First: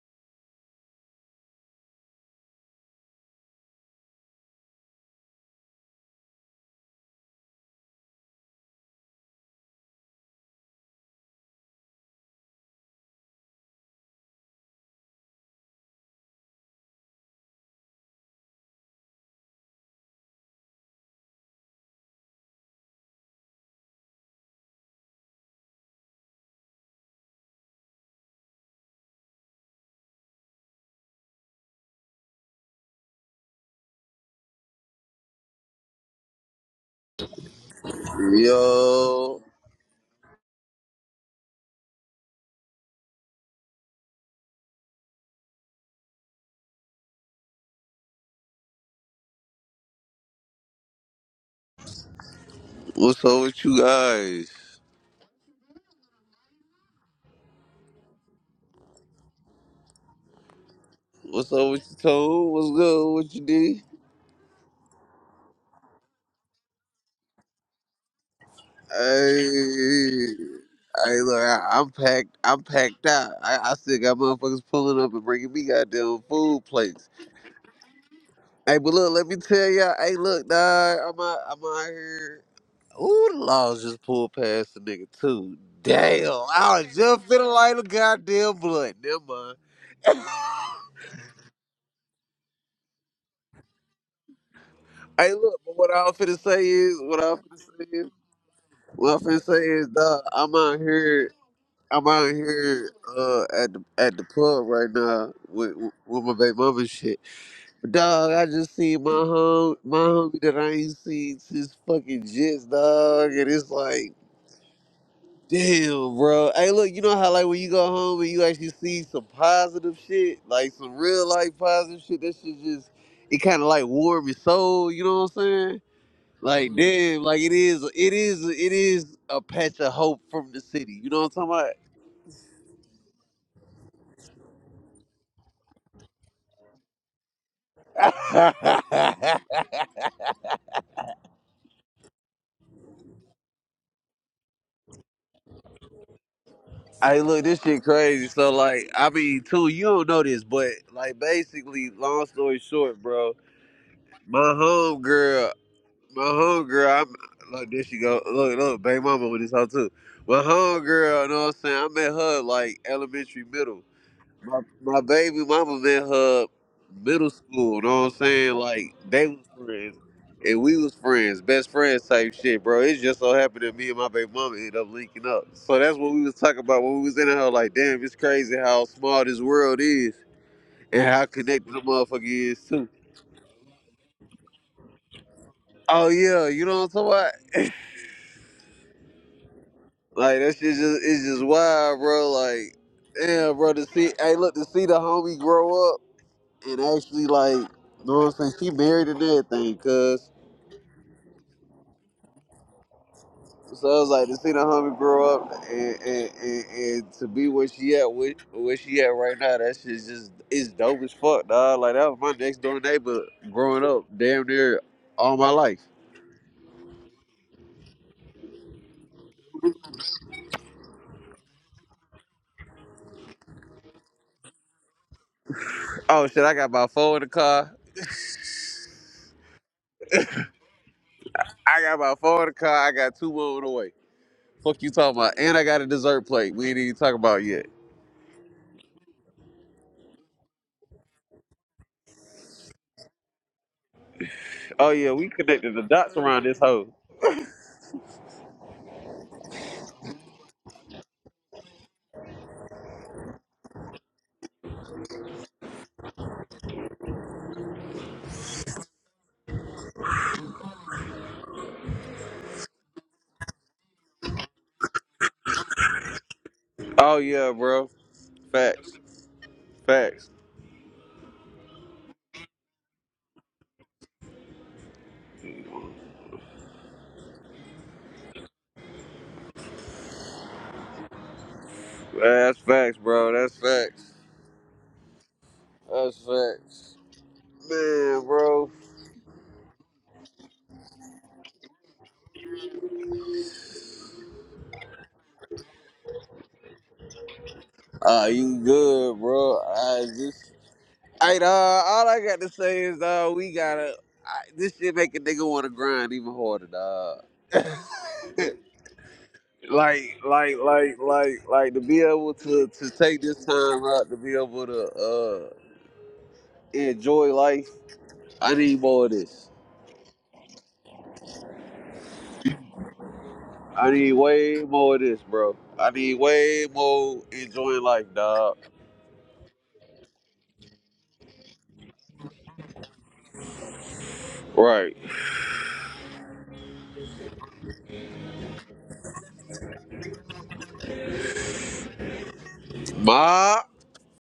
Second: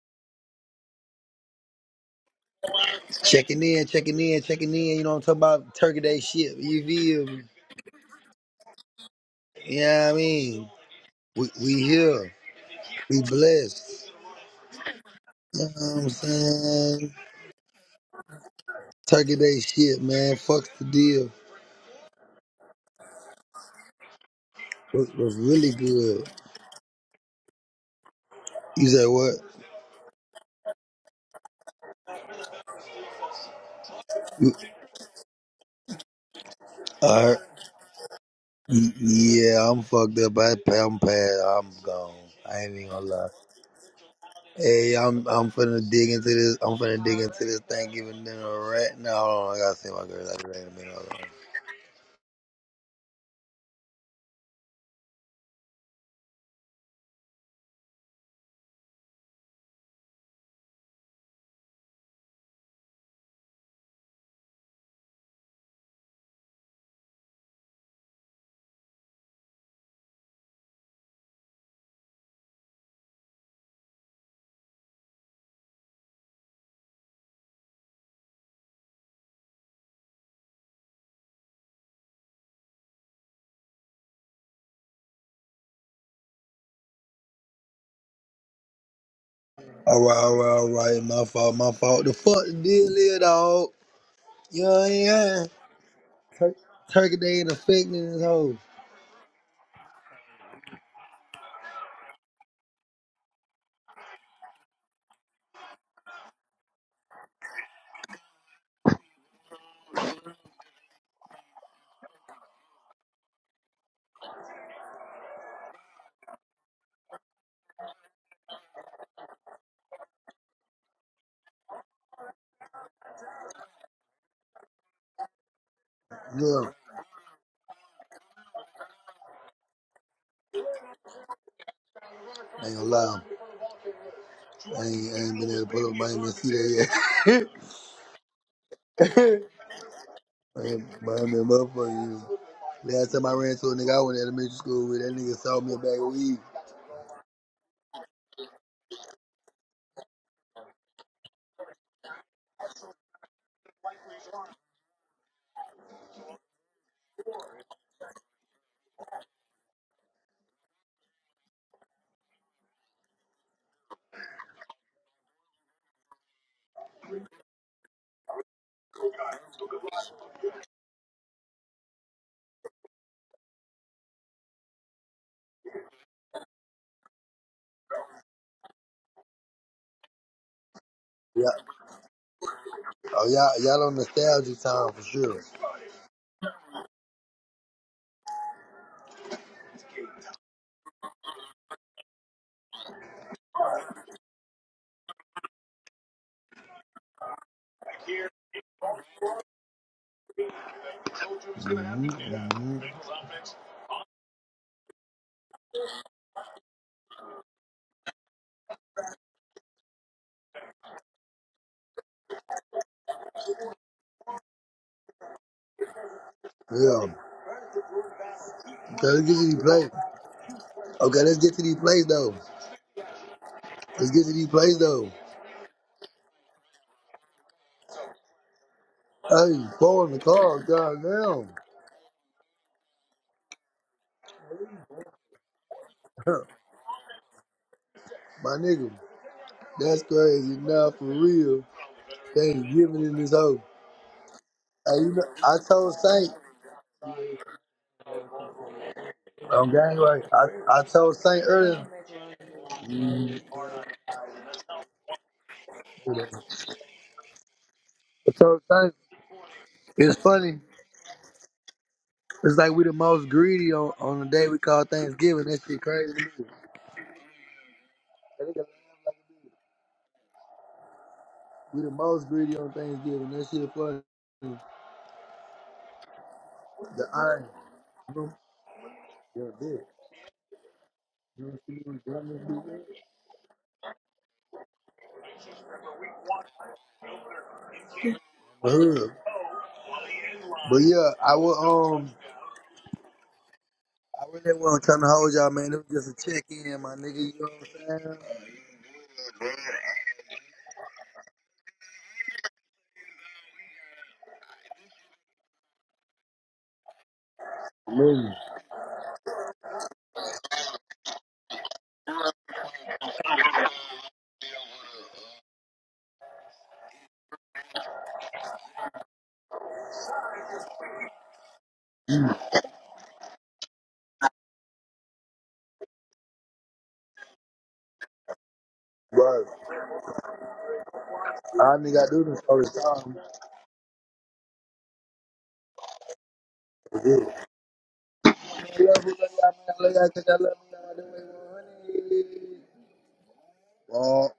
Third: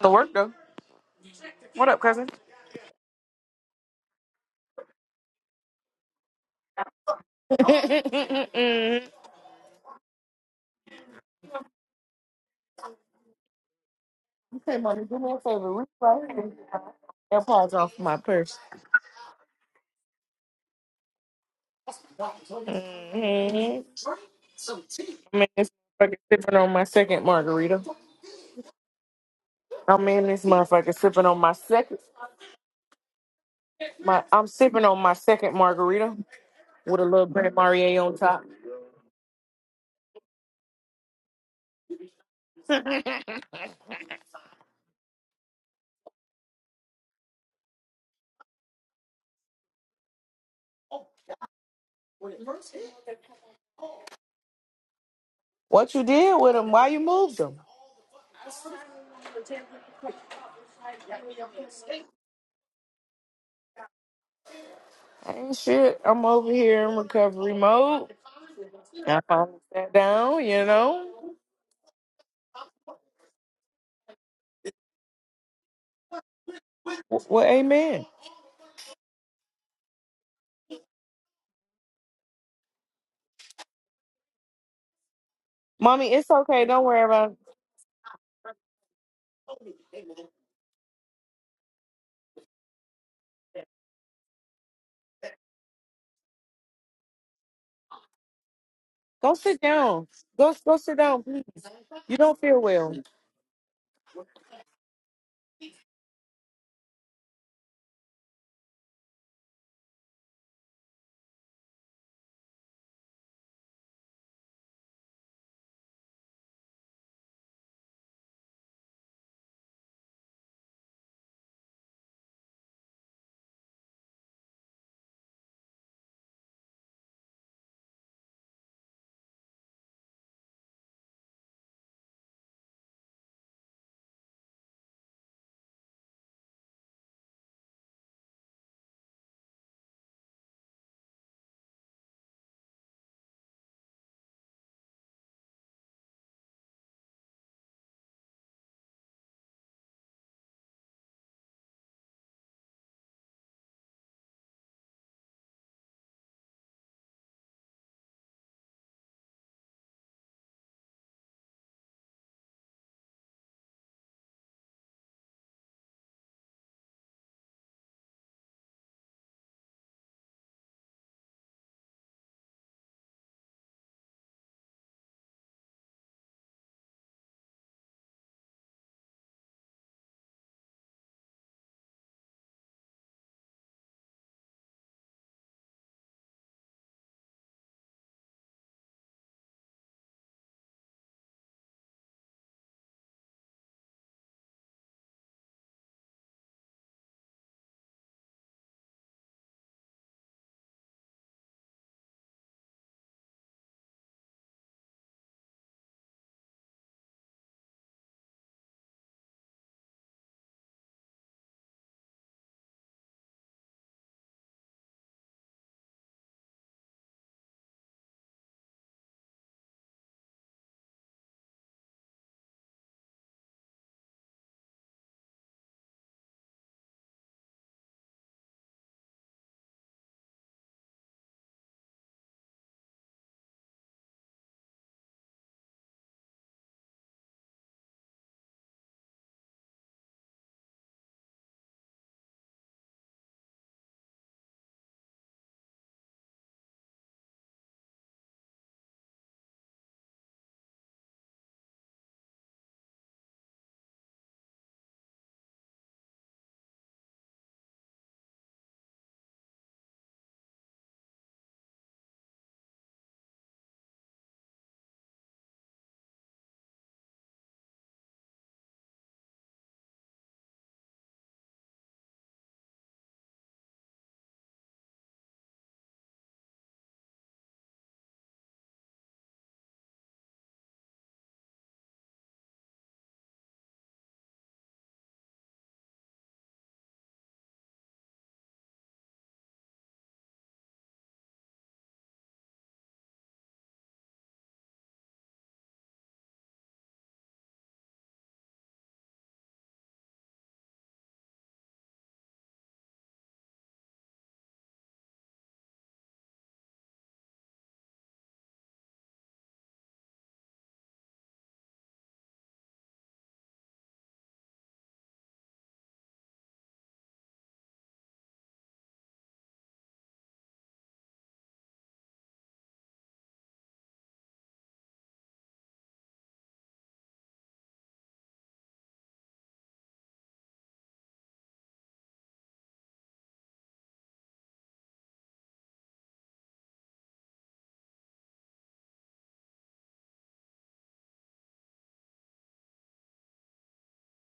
The work though. What up, cousin? Checking in, checking in, checking in. You know what I'm talking about? Turkey Day shit. You feel me? Yeah, I mean? We, we here. We blessed. Okay, mommy, do me a You know favor. Reach what I'm right here. and get saying? my AirPods off my purse. Turkey Day shit, man. Fuck the deal. Mm-hmm. Was, was I mean, this really motherfucker good. sipping on my second margarita. You said what? I mean, this motherfucker sipping on my second. My I'm You, sipping on my second margarita with a I little heard- Grand Marnier on top. y- Yo, yeah, I'm fucked up. I, I'm past. I'm gone. I ain't even gonna lie. Hey, I'm I'm finna dig into this. I'm finna dig into this Thanksgiving dinner right now. Hold on, I gotta see my girl. I'll be back in a minute. Hold on. what's up with you guys? What you did with them? Why you moved them? What's up with you, Toad? What's good? What you do? Ain't shit. I'm over here in recovery mode. I finally sat down. You know. Hey, hey, look, I, I'm packed. I'm packed out. I, I still got motherfuckers pulling up and bringing me goddamn food plates. Well, amen. Hey, but look, let me tell y'all. Hey, look, dog, I'm out. I'm out here. Ooh, the laws just pulled past the nigga too. Mommy, it's Damn, okay. I Don't was worry just about it. finna light a goddamn blunt. Never mind. All right, all right, all right. My fault, my fault. The fuck the deal is, dog. You know what I Hey, mean? look, but what I'm finna Tur- say is, Turkey what I'm Day ain't finna say affecting is. this hoe. What I'm Go finna say sit is, down. dog, I'm Go go out sit down. here, I'm You out don't feel here well. uh, at the at the pub right now with with my baby mama and shit. But dog, I just seen my home, my homie that I ain't seen since fucking Jets, dog, and it's like, damn, bro. Hey, look, you know how like when you go home and you actually see some positive shit, like some real life positive shit. That shit just, it kind of like warm your soul. You know what I'm saying? Yeah, Like damn, like it is, it is, it is a patch of hope from the city. You know what I ain't gonna lie. I ain't, I ain't been able to pull up. I ain't been see that yet. I'm talking about? I ain't been motherfucker. Last time I ran to a nigga I went to elementary school with, that nigga sold me a bag of weed. hey, look, this shit crazy. So like, I mean, too, you don't know this, but like, basically, long story short, bro, my home girl, my home girl, I'm look, there she go. Look, look, bang mama with this hoe too. My home girl, you know what I'm saying? I met her like elementary, middle. my, my baby mama met her middle school. Know what I'm saying? Like they was friends, and we was friends, best friends type shit, bro. It just so happened that me and my baby mama ended up linking up. So that's what we was talking about when we was in there. Like, damn, it's crazy how small this world is and how Yeah. connected the motherfucker is too. Oh, y'all, y'all on nostalgia time for sure. Oh yeah, you know what I'm talking about? Like that shit just it's just wild, bro. Like, damn, bro. To see, hey, look, to see the homie grow up. and actually like you know what I'm saying she married and everything cuz hmm hmm so I was like to see the homie grow up and and, and, and to be where she at with where she at right now that shit's just it's dope as fuck dog like that was my next door neighbor growing up damn near all my life Yeah. Okay, let's get to these plays. Okay, let's get to these plays, though. Let's get to these plays, though. oh shit I got about four in the car Hey, four in the car, goddamn. I got about four in the car I got two more on the way fuck you talking about and I got a dessert plate we ain't even talk about yet My nigga, that's crazy. Now for real, Thanksgiving ain't giving in this hoe. oh Hey, yeah you know, we I connected the told dots Saint, around this hoe I'm gang right. I, I told Saint earlier. I told Saint, it's funny. It's like we the most greedy on, on the day we call Thanksgiving. That shit crazy. That oh yeah bro nigga facts like facts We the most greedy on Thanksgiving. That shit funny. The iron. You're a bitch. You don't see me with That's facts, bro. That's facts. That's facts. Man, bro. Uh-huh. But yeah, I will. Um, I really wasn't trying to hold y'all, man. It was just a check in, my nigga. You know what I'm saying? Uh, you good, bro. I just. Hey, uh, all I got to say is, uh, we gotta. I, this shit make a nigga wanna grind even harder, dog. Man, like, like, like, like, like to be able to to take this time out to be able to uh enjoy life. I need more of this. I need way more of this, bro. I need way more enjoying life, dog. right. All I nigga gotta do this all the time. Right. Yeah. I love you, love y'all, man. I love y'all 'cause y'all love me. Y'all do it Ma. 100.